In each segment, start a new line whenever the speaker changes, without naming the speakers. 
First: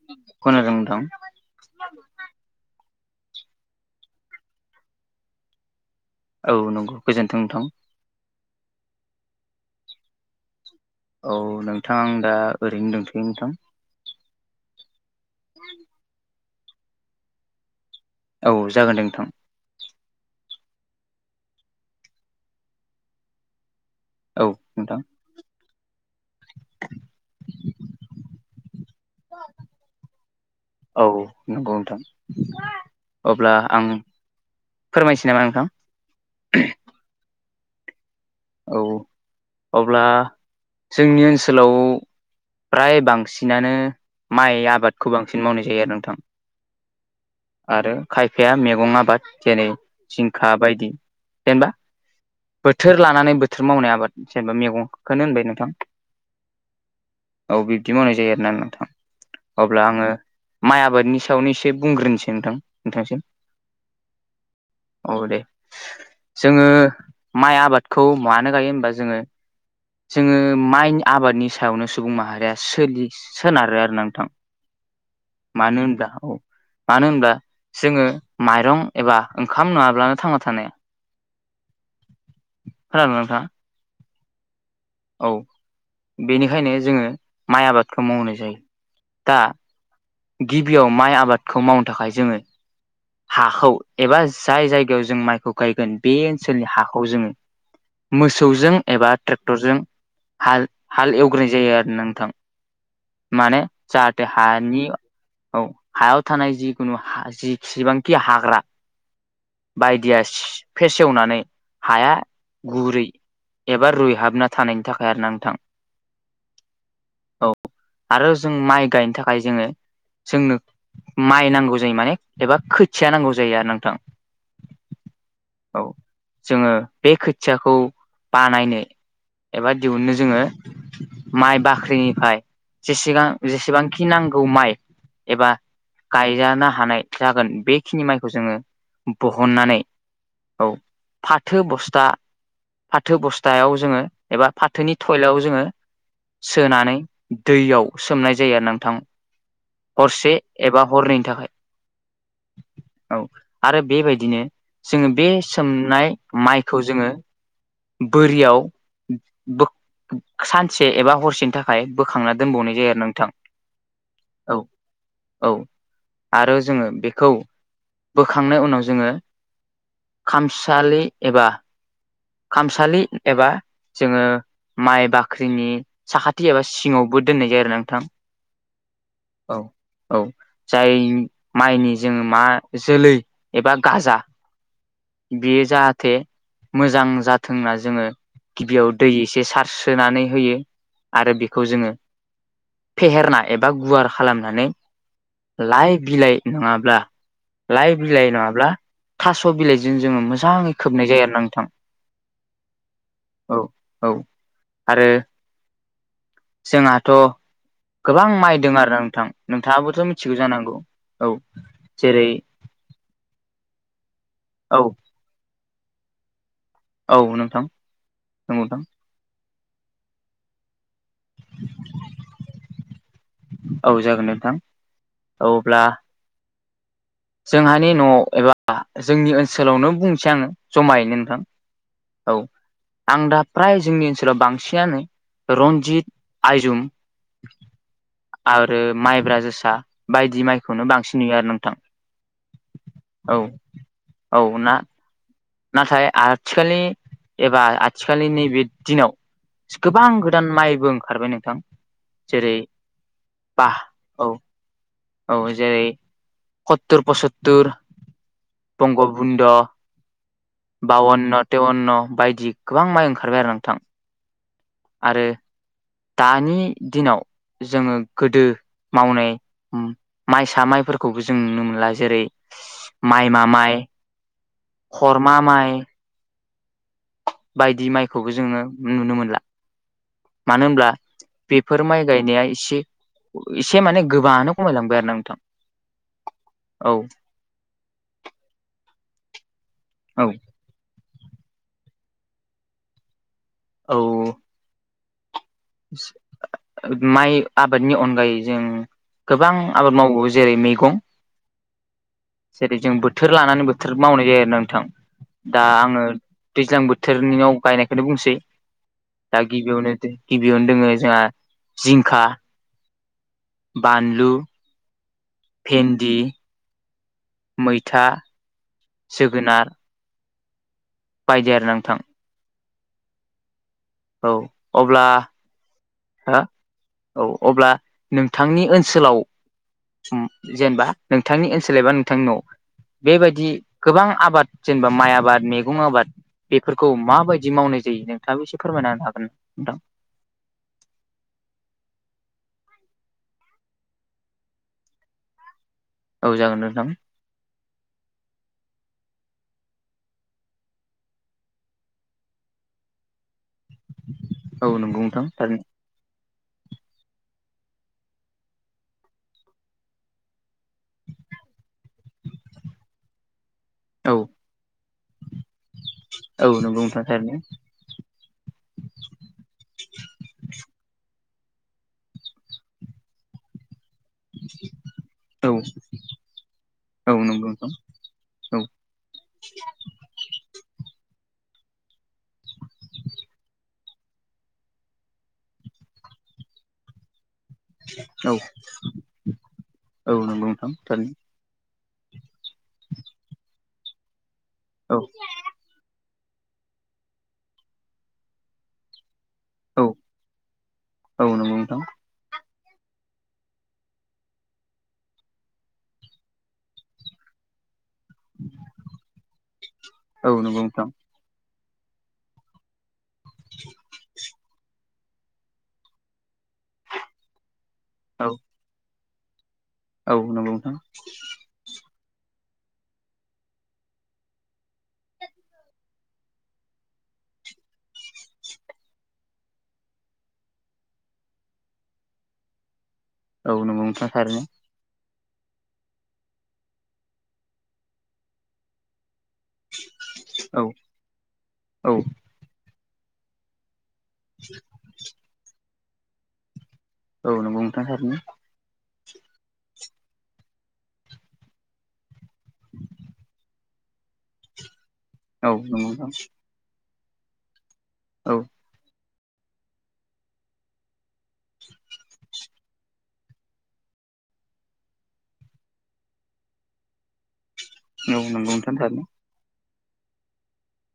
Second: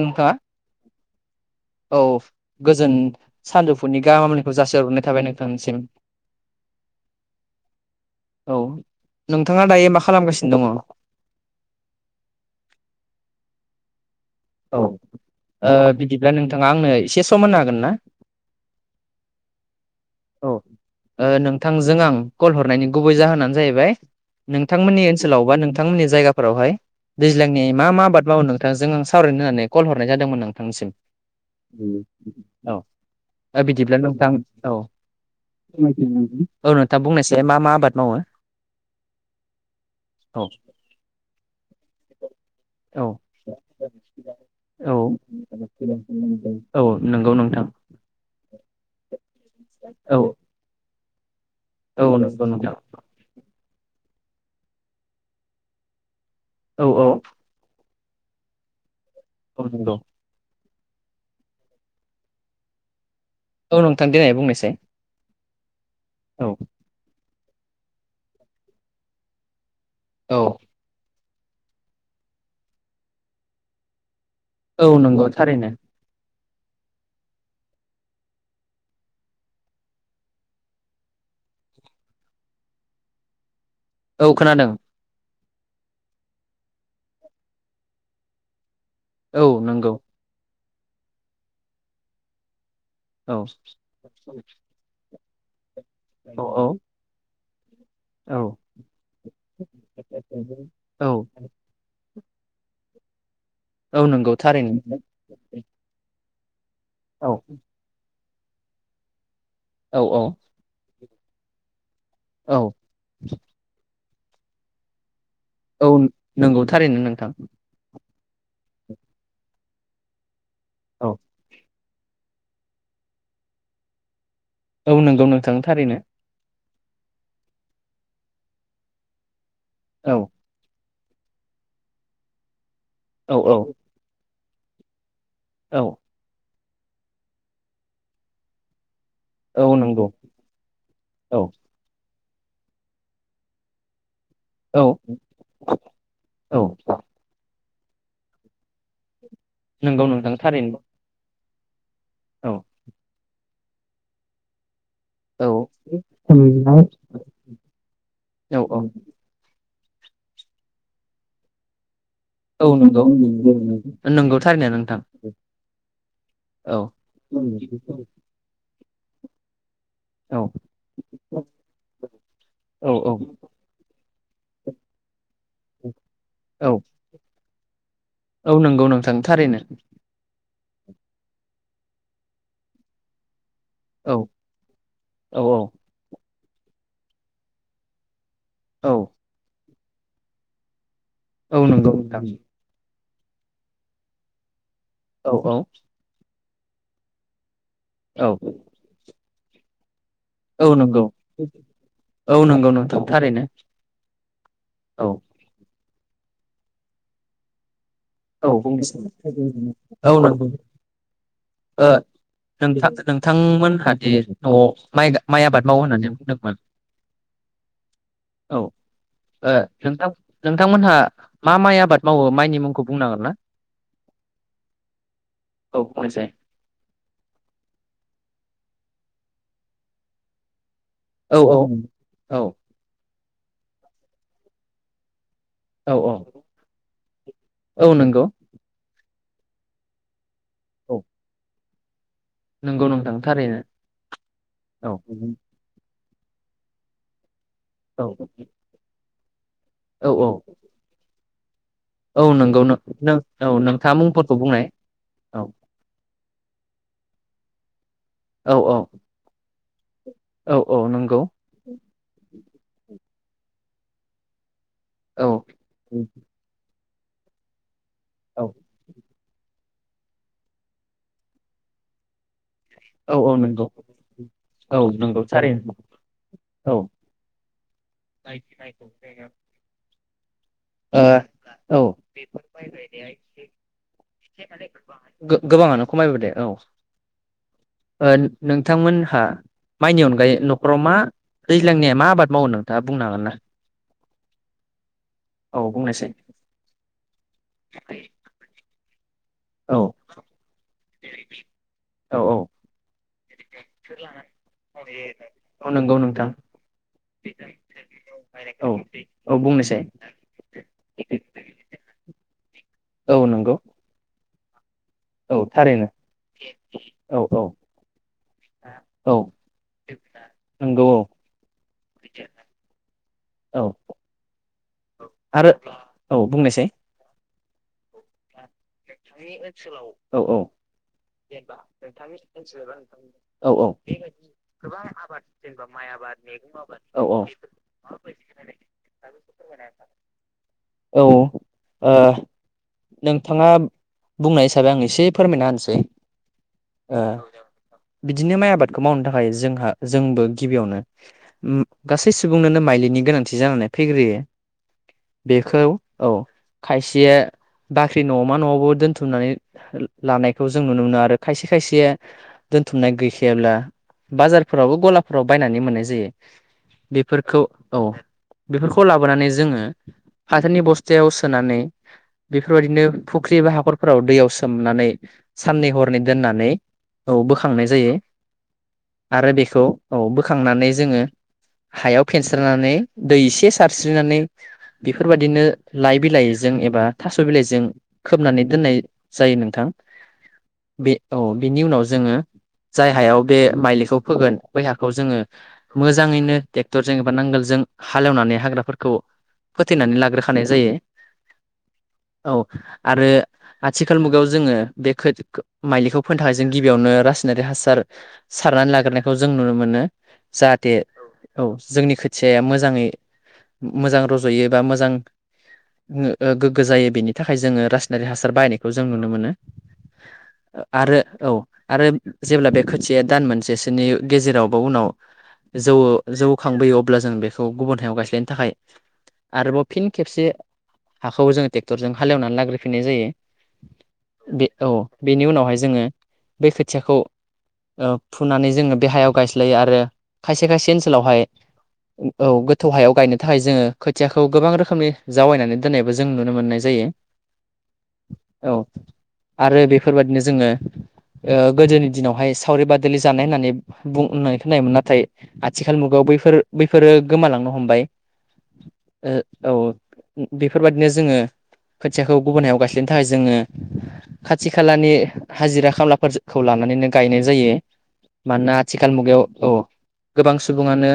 नोंथाङा
खोनादों नोंथां
औ गोजोन सानजौफुनि गाहाम हामलायनायखौ जासिहरग्रोनाय थाबाय नोंथांसिम
औ नंगौ गोजोन्थों नोंथां
औ नोंथाङा दायो मा खालामगासिनो दङ'
औ नोंथां दा ओरैनो दंथ'यो नोंथां
औ बिदिब्ला नोंथाङा आंनो एसे सम' होननो हागोन ना
औ जागोन दे नोंथां
औ नोंथांजों आं कल हरनायनि गुबै जाहोनानो जाहैबाय
औ नोंथां
नोंथांमोननि ओनसोलाव बा नोंथांमोननि जायगाफोरावहाय दैज्लांनि मा मा आबाद मावो नोंथां जों आं सावरायनो होननानै कल हरनाय जादोंमोन नोंथांनिसिम
औ नंगौ नोंथां अब्ला
औ
आं
बिदिब्ला नोंथां औ
फोरमायसै नामा नोंथां
औ नोंथाङा बुंनायसाय मा मा आबाद मावो
औ अब्ला
औ
जोंनि ओनसोलाव फ्राय
औ
बांसिनानो माइ
औ
आबादखौ बांसिन मावनाय जायो आरो नोंथां
औ नंगौ नोंथां
आरो खायफाया मैगं आबाद जेरै
औ
जिंखा बायदि जेनबा
औ नंगौ नोंथां
बोथोर लानानै बोथोर मावनाय आबाद जेनेबा मैगंखौनो होनबाय नोंथां
औ-औ
बिदि मावनाय जायो आरोना नोंथां अब्ला
नंगौ।
आङो माइ आबादनि सायावनो एसे बुंग्रोनोसै नोंथांनिसिम।
औ नोंथां देनाय बुंनायसाय।
दे
औ।
जोङो माइ आबादखौ मानो गायो होमबा जोङो जोङो
औ
माइनि आबादनि सायावनो सुबुं माहारिया सोलियो सोनारो आरो नोंथां।
औ नंगौ थारैनो
मानो होनब्ला मानो होनबब्ला जोङो माइरं एबा ओंखाम नुङाब्लानो थांना थानोहाया खोनादोंना नोंथां।
औ खोनादों
औ बेनिखायनो जोङो माइ आबादखौ मावनाय जायो। दा
औ नंगौ।
गिबियाव माइ आबादखौ मावनो थाखाय जोङो।
औ। औ
हाखौ एबा जाय जायगायाव जों माइखौ गायगोन बे
औ
ओनसोलनि हाखौ जोङो।
औ
मोसौजों एबा ट्रेक्टरजों।
औ
हाल एवग्रानाय जायो आरोना नोंथां। माने
औ
जाहाथे
नंगौ थारैनो।
हानि औ हायाव थानाय जिखुनु
औ
जि सिबांखि हाग्रा
औ औ
बायदिया फेसेवनानै हाया
औ
गुरै एबा रुइहाबना थानायनि थाखाय आरो नोंथां।
औ नंगौ थारैनो नोंथां।
औ आरो जों माइ गायनो थाखाय जोंनो
औ
माइ नांगौ जायो माने एबा खोथिया नांगौ जायो आरो नोंथां।
औ नंगौ नोंथांनो
औ
थारैनो
जोङो बे खोथियाखौ बानायनो एबा
औ
दिहुननो जोङो। माइ बाख्रिनिफ्राय
औ औ
जेसेबांखि नांगौ माइ एबा
औ
गायजानो हानाय जागोन बेखिनि माइखौ जोङो।
औ
बहननानै
नंगौ
औ
औ
फाथो बस्था फाथो बस्थायाव जोङो। एबा
औ
फाथोनि थयलायाव जोङो
औ
सोनानै दैयाव सोमनाय जायो आरो नोंथां
नंगौ नोंथां
हरसे
थारैनो
एबा हरनैनि थाखाय
औ
औ आरो बेबायदिनो जोङो बे
औ
सोमनाय
औ
माइखौ जोङो
औ
बोरियाव सानसे एबा हरसेनि थाखाय बोखांना
औ
दोनबावनाय जायो
नंगौ
आरो नोंथां।
नंगौ
औ
थारैनो नोंथां
औ आरो
औ
जोङो बेखौ बोखांनायनि उनाव जोङो
औ
खामसालि एबा
औ
खामसालि
औ
एबा जोङो माइ बाख्रिनि साखाथि
औ
एबा सिङावबो दोननाय जायो आरो नोंथां।
औ नंगौ नोंथां
औ
थारैनो।
औ जाय माइनि माइ जोलै एबा
औ
गाजा
औ
बियो जाहाथे मोजां जाथों होनना जोङो गिबियाव
औ
दै एसे सार्सोनानै होयो। आरो बेखौ
औ
जोङो
नंगौ नोंथां
फेहेरना एबा गुवार खालामनानै
औ औ
लाइ बिलाइ नङाब्ला लाइ
औ
बिलाइ नङाब्ला थास' बिलाइजों जोङो
औ
मोजाङै
नंगौ
खोबनाय जायो आरो नोंथां।
औ नंगौ नोंथ' थारैनो
औ औ आरो
औ
जोंहाथ' गोबां
औ
माइदोंं आरो नोंथां नोंथाङाबोथ'
औ
मिथिगौ
नंगौ
जानांगौ औ
ओ
जेरै
नोंथांमोनहादि न'आव
औ
माइ माइ आबाद मावो होननानै बुंदोंमोन।
औ नोंथां
औ
।
नोंथां नोंथांमोनहा मा माइ आबाद मावो माइनि मुंखौ बुंनांगोन ना
औ जागोन नोंथां
औ बुंनायसाय
जोंहानि न'आव एबा जोंनि ओनसोलावनो बुंनसै आङो जमायै
औ
नोंथां
औ
औ आं दा फ्राय जोंनि ओनसोलाव बांसिनानो
औ
रनजित
औ
आइजुम
औ नंगौ
आरो माइब्रा जोसा बायदि दि माइखौनो
औ
बांसिन नुयो आरो नोंथां
नंगौ नोंथां
औ
थारैनो औ
नाथाय आथिखालनि एबा
औ
आथिखालनि नैबे दिनाव गोबां
औ औ
गोदान माइबो ओंखारबाय नोंथां
औ
जेरै
नंगौ नों नों औ
बा
नोंथाङा
औ
मुंफोरखौ बुंनाय
औ जेरै हतुर-पस'तुर
औ औ
बंगबुन्द'
औ औ नंगौ
बउन्न' तेवन्न' बायदि गोबां माइ ओंखारबाय आरो नोंथां आरो
औ
दानि दिनाव जोङो
औ
गोदो मावनाय ओ माइसा माइफोरखौबो जों नुनो मोनला जेरै
औ औ
माइमा
नंगौ
माइ
औ नंगौ
खरमा
थारैनो
माइ
औ ओ
बायदि माइखौबो जोङो नुनो मोनला मानो होनब्ला
औ
बेफोर माइ गायनाया एसे एसे माने गोबाङानो खमायलांबाय आरोना नोंथां
गोबाङानो खमायबोदो औ
औ
ओ नोंथांमोनहा माइनि अनगायै नखराव मा दैज्लांनि मा आबाद मावो नोंथाङा बुंनो हागोन ना
औ
औ बुंनायसाय
औ ओ माइ आबादनि अनगायै जों गोबां
औ
आबाद मावो जेरै मैगं
औ औ
जेरै जों बोथोर लानानै बोथोर मावनाय जायो आरोना नोंथां दा
औ नंगौ
आङो
नोंथां
दैज्लां बोथोरनिनाव गायनायखौनो बुंसै
औ औ
दा
बुंनोसै
गिबियावनो गिबियावनो दोङ जोंहा जिंखा
औ नंगौ
बानलु
औ थारैनो
भेन्दि
औ औ
मैथा
औ
जोगोनार
नंगौ औ
बायदि आरोना नोंथां
औ
औ अब्ला
आरो औ
हो
बुंनायसाय
औ अब्ला नों नोंथांनि ओनसोलाव
औ
ओ
औ
जेनेबा नोंथांनि ओनसोल एबा नोंथांनि न' बेबायदि
औ
दि गोबां आबाद जेनेबा माइ आबाद मेगं आबाद बेफोरखौ
औ
माबायदि मावनाय जायो नोंथाङा एसे फोरमायना होनो हागोन नोंथां
औ ओ नोंथाङा बुंनाय हिसाबै आं एसे फोरमायना होनोसै
औ जागोन नोंथां
ओ बिदिनो माइ आबादखौ मावनो थाखाय जोंहा जोंबो गिबियावनो ओ गासै सुबुंनोनो माइलिनि गोनांथि जानानै फैग्रोयो
औ नंगौ नोंथां
बेखौ
थारैनो
औ खायसेया बा ख्रि न'मा न'आवबो दोनथुमनानै लानायखौ जों नुनो मोनो आरो खायसे खायसे सेया दोनथुमनाय गैखायाब्ला
औ
बाजारफोरावबो गलाफोराव बायनानै मोननाय जायो
औ नंगौ नोंथां थारैनो
बेफोरखौ औ बेफोरखौ लाबोनानै जोङो फाथोनि बस्थायाव सोनानै बेफोरबायदिनो फुख्रि एबा हाखर फोराव दैयाव सोमनानै
औ
साननै हरनै दोननानै औ
नंगौ
बोखांनाय
नोंथां
जायो
औ
आरो बेखौ औ बोखांनानै जोङो हायाव फेनस्रानानै दै एसे सार स्रिनानै बेफोरबायाददिनो लाइ बिलाइजों एबा थास'बिलाय जों
औ
खोबनानै दोननाय जायो नोंथां
औ नंगौ नोंथां
औ
थारैनो
बिनि उनाव- जोङो जाय हायाव बे माइलिखौ फोगोन बै हाखौ
औ
जोङो मोजाङैनो ट्रेक्टरजों एबा नांगोलजों हालेवनानै हाग्राफोरखौ
औ
फोथैनानै लाग्रोखानाय जायो
औ नंगौ नोंथां
औ आरो। आथिखाल मुगायाव जोङो बे खो माइलिखौ फोनो थाखाय जों गिबियावनो रासायनारि हासार सारनानै लाग्रोनायखो जों नुनो मोनो
औ नंगौ
जाहाथे
नोंथां
औ। औ जोंनि खोथियाया मोजाङै मोजां रज'यो बा मोजां ओ गोग्गो जायो बेनि थाखाय जोङो रासायनारिक हासार
औ
बायनायखौ जों नुनो मोनो।
औ नंगौ
ओ
नोंथां
आरो औ आरो जेब्ला बे खोथिया दान मोनसेसोनि गेजेरावबा उनाव जौ जौ खांबोयो अब्ला जों बेखौ गुबुन हायाव गायस्लायनो थाखाय आरोबाव फिन खेबसे हाखौबो जोङो ट्रेक्टरजों हालेवनानै लाग्रोफिननाय जायो।
औ नोंगौ नोंथां थारैनो।
बे औ बेनि उनावहाय जोङो बे खोथियाखौ ओ फुनानै जोङो बे हायाव गाय लायो आरो खायसे
औ
खायसे ओनसोलावहाय औ गोथौ हायाव गायनो थाखाय जोङो खोथियाखौ गोबां रोखोमनि जावायनानै दोननायबो जों नुनो मोननाय जायो।
औ नोंगौ नोंथां थारैनो।
औ आरो बेफोरबादिनो जोङो ओ गोदोनि दिनावहाय सावरि बादालि जानाय होननानै बुं होनाय खोनायोमोन नाथाय
औ
आथिखाल
नंगौ
मुगायाव
नोंथां
बैफोर बैफोरो गोमालांनो हमबाय।
औ।
ओ औ बेफोरबायदिनो जोङो खोथियाखौ गुबुन हायाव गायस्लायनो थाखाय जोङो खाथि खालानि हाजिरा खामलाफोरखौ लानानैनो गायनाय जायो।
औ नंगौ
मानना
नोंथां
आथिखाल
थारैनो
मुगायाव औ गोबां सुबुङानो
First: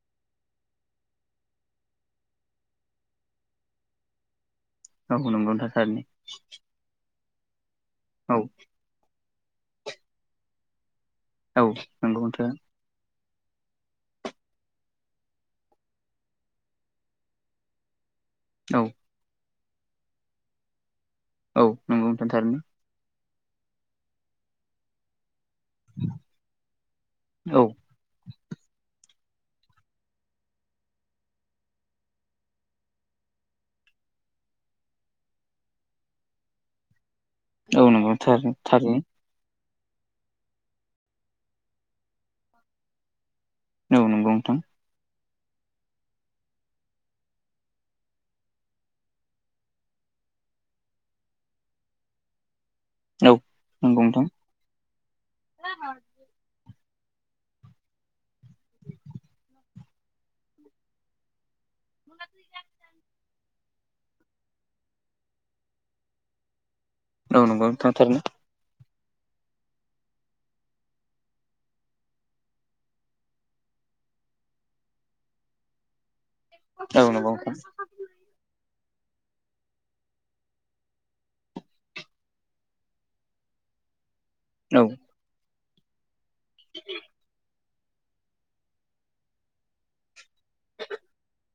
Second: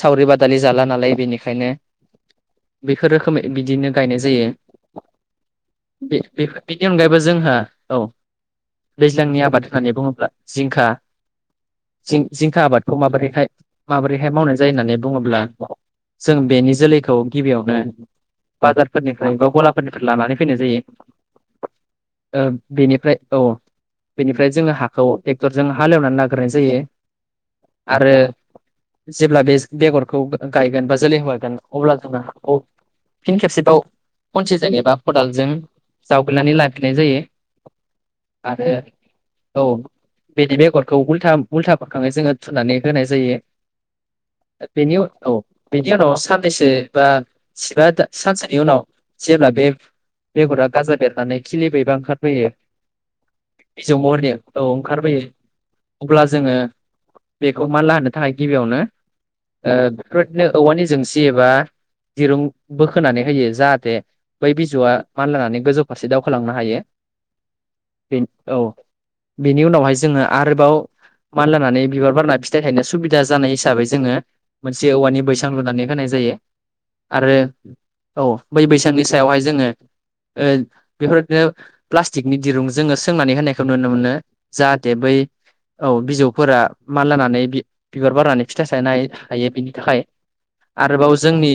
सावरि बादालि जाला नालाय बेनिखायनो बिफोर रोखोमै बिदिनो गायनाय जायो
औ नंगौ नोंथां थारैनो
बि बि बिनि अनगायैबो जों जोंहा
औ।
सिगांनि आबाद होननानै बुङोब्ला जिंखा
औ नंगौ
थिं
नोंथां
जिंखा आबादखौ माबोरै हाय माबोरैहाय मावनाय जायो होननानै बुङोब्ला जों बेनि जोलैखौ गिबियावनो
औ
बाजारफोरनिफ्राय बा गलाफोरनिफ्राय लानानै फैनाय जायो।
औ नोंगौ नोंथां
ओ
थारैनो
बेनिफ्राय औ बिनिफ्राय जोङो हाखौ टरजों हालेवनानै लाग्रोनाय जायो
औ
आरो जेब्ला बेज बेगरखौ गायगोन बा जोलै हरगोन अब्ला जोङो फिन खेबसेबाव खनसेजों एबा खदालजों जावगनानै लाफिनाय जायो
औ नोंगौ थार
आरो
थारैनो
औ बिदि बेगरखौ उल्था उल्थाफोरखाङै जोङो थुनानै होनाय जायो।
औ नंगौ नोंथां
बिनि औ बिनि उनाव साननैसो बा सिबा सानसेनि उनाव जेब्ला बे बेगरा गाजा बेरनानै खिलियोबा ओंखारबोयो।
औ
बिजौ
नंगौ नोंथां
महरनि औ ओंखारबोयो अब्ला जोङो बेखौ मानला होनो थाखाय गिबियावनो ओ बेफोरनो औवानि जोंसि एबा दिरुं बोखोनानै होयो जाहाथे बै बिजौआ मानलायनानै गोजौ फारसे दावखोलांनो हायो।
औ नोंगौ नोंथां थारैनो।
बिनि उनावहाय जोङो आरोबाव मानलानानै बिबार बारना फिथाइ थायनो सुबिदा जानाय हिसाबै जोङो मोनसे औवानि बैसां लुनानै होनाय जायो।
औ नंगौ
आरो
नोंथां
औ बै बैसांनि सायावहाय जोङो ओ बेफोरदिनो प्लास्टिकनि दिरुं जोङो सोंनानै होनायखौ नुनो मोनो।
औ
जाहाथे बै औ बिजौफोरा मानलानानै बिबार बारनानै फिथाय सानो हायो हायो बिनि थाखाय आरोबाव जोंनि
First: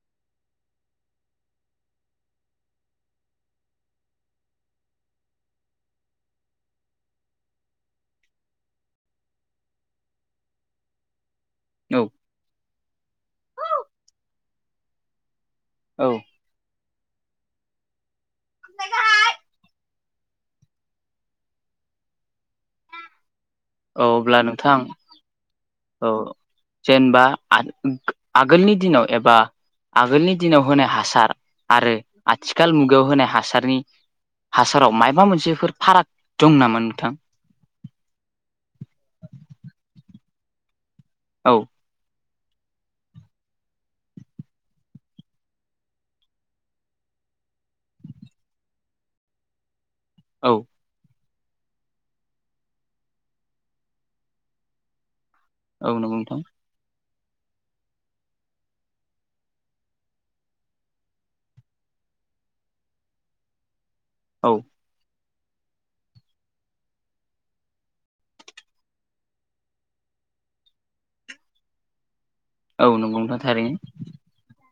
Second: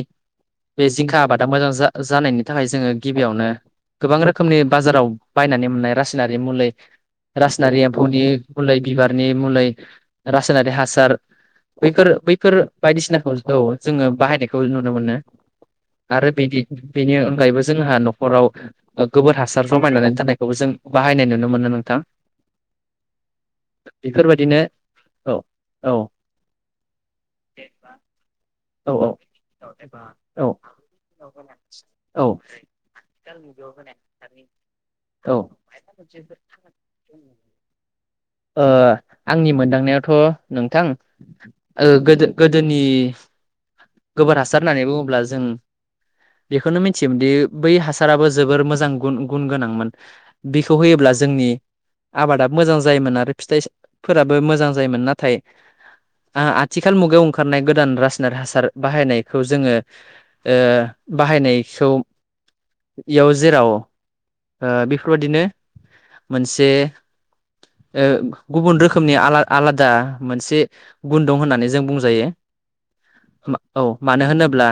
बे जिंखा आबादा मोजां जा जानायनि थाखाय जोङो गिबियावनो गोबां रोखोमनि बाजाराव बायनानै मोननाय रासायनारि मुलि रासायनारि एम्फौनि मलै बिबारनि मलै रासायनारि हासार
औ
बैफोर बैफोर बायदिसिनाखौ औ जोङो बाहायनायखौ नुनो मोनो।
औ
आरो बिदि बेनि अनगायैबो जोंहा न'खराव गोबोर हासार जमायनानै दोननायखौ जों बाहायनाय नुनो मोनो नोंथां
औ अब्ला
बेफोरबायदिनो
नोंथां
औ
औ जेनेबा आगोलनि
औ
दिनाव एबा आगोलनि
औ
दिनाव होनाय हासार आरो
औ
आथिखाल मुगायाव होनाय हासारनि हासाराव मायबा
औ ओ
मोनसेफोर फाराग दं नामा नोंथां
ओ आंनि मोनदांनायावथ' थ' नोंथां
औ
ओ गोदो गोदोनि गोबोर हासार होननानै बुङोब्ला जों बेखौनो मिथियोमोनदि बै हासाराबो जोबोर मोजां गुन गुन गोनांमोन
औ
बेखौ होयोब्ला जोंनि आबादा मोजां जायोमोन आरो फिथाइफोराबो मोजां जायोमोन नाथाय
औ नंगौ नोंथां
आथिखाल मुगायाव ओंखारनाय गोदान राज नारि हासार बाहायनायखौ जोङो ओ बाहायनायखौ इयाव जेराव ओ
औ
बेफोरबादिनो मोनसे ओ गुबुन रोखोमनि आलादा मोनसे गुन दं होननानै जों बुंजायो
औ नंगौ नोंथां थारैनो
औ मानो होनोब्ला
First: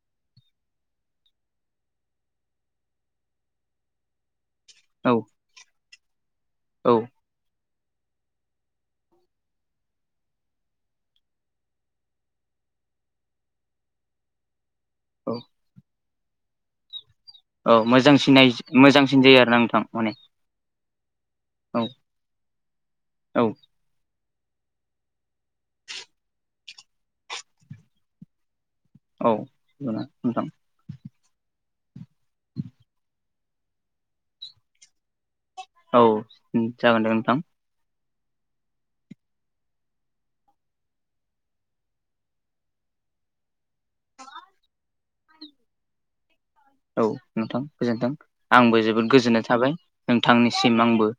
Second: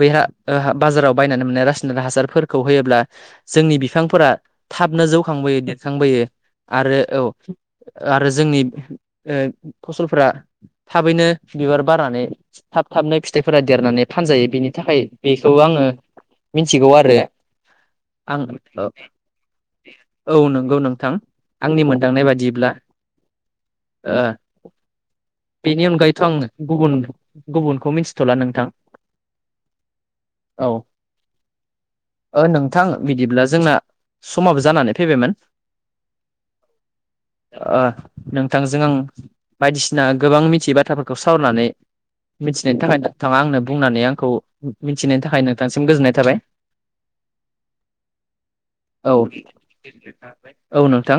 बैहा बाजाराव बायनानै मोननाय रासायनारि हासारफोरखौ होयोब्ला जोंनि बिफांफोरा थाबनो
औ
जौखांबोयो देरखांबोयो आरो औ आरो जोंनि ओ फसलफ्रा थाबैनो बिबार बारनानै थाब थाबनो फिथाइफोरा देरनानै फानजायो बेनि थाखाय
औ
बेखौ आङो मिथिगौ आरो
औ मोजांसिन
आं औ
मोजांसिन जायो आरोना नोंथां माने
औ नंगौ नों थां आंनि
औ
मोनदांनाय बादिब्ला
औ
ओ बेनि अनगायैथ' आं गुबुन गुबुनखौ मिथि थ'ला नोंथां
औ नोंथां।
औ ओ नोंथां बिदिब्ला जोंना समाबो जानानै फैबायमोन।
औ जागोन दे नोंथां
ओ नोंथांजों आं बायदिसिना गोबां मिथियै बाथ्राफोरखौ सावरायनानै मिथिनायनि थाखाय नोंथाङा आंनो बुंनानै आंखौ मिथिनायनि थाखाय नोंथांसिम गोजोननाय थाबाय
औ नोंथां गोजोनथों आंबो जोबोद
औ
गोजोननाय थाबाय
औ
नोंथांनिसिम आंबो
नोंथां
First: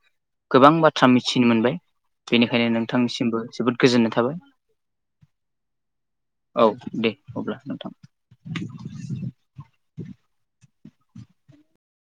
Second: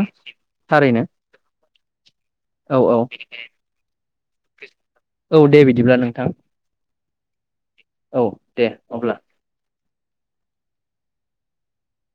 गोबां
थारैनो
बाथ्रा मिथिनो मोनबाय बेनिखायनो नोंथांनिसिमबो जोबोद गोजोननाय थाबाय
गोजो औ दे बिदिब्ला नोंथां
औ दे अब्ला नोंथां
औ दे अब्ला
[inaudible]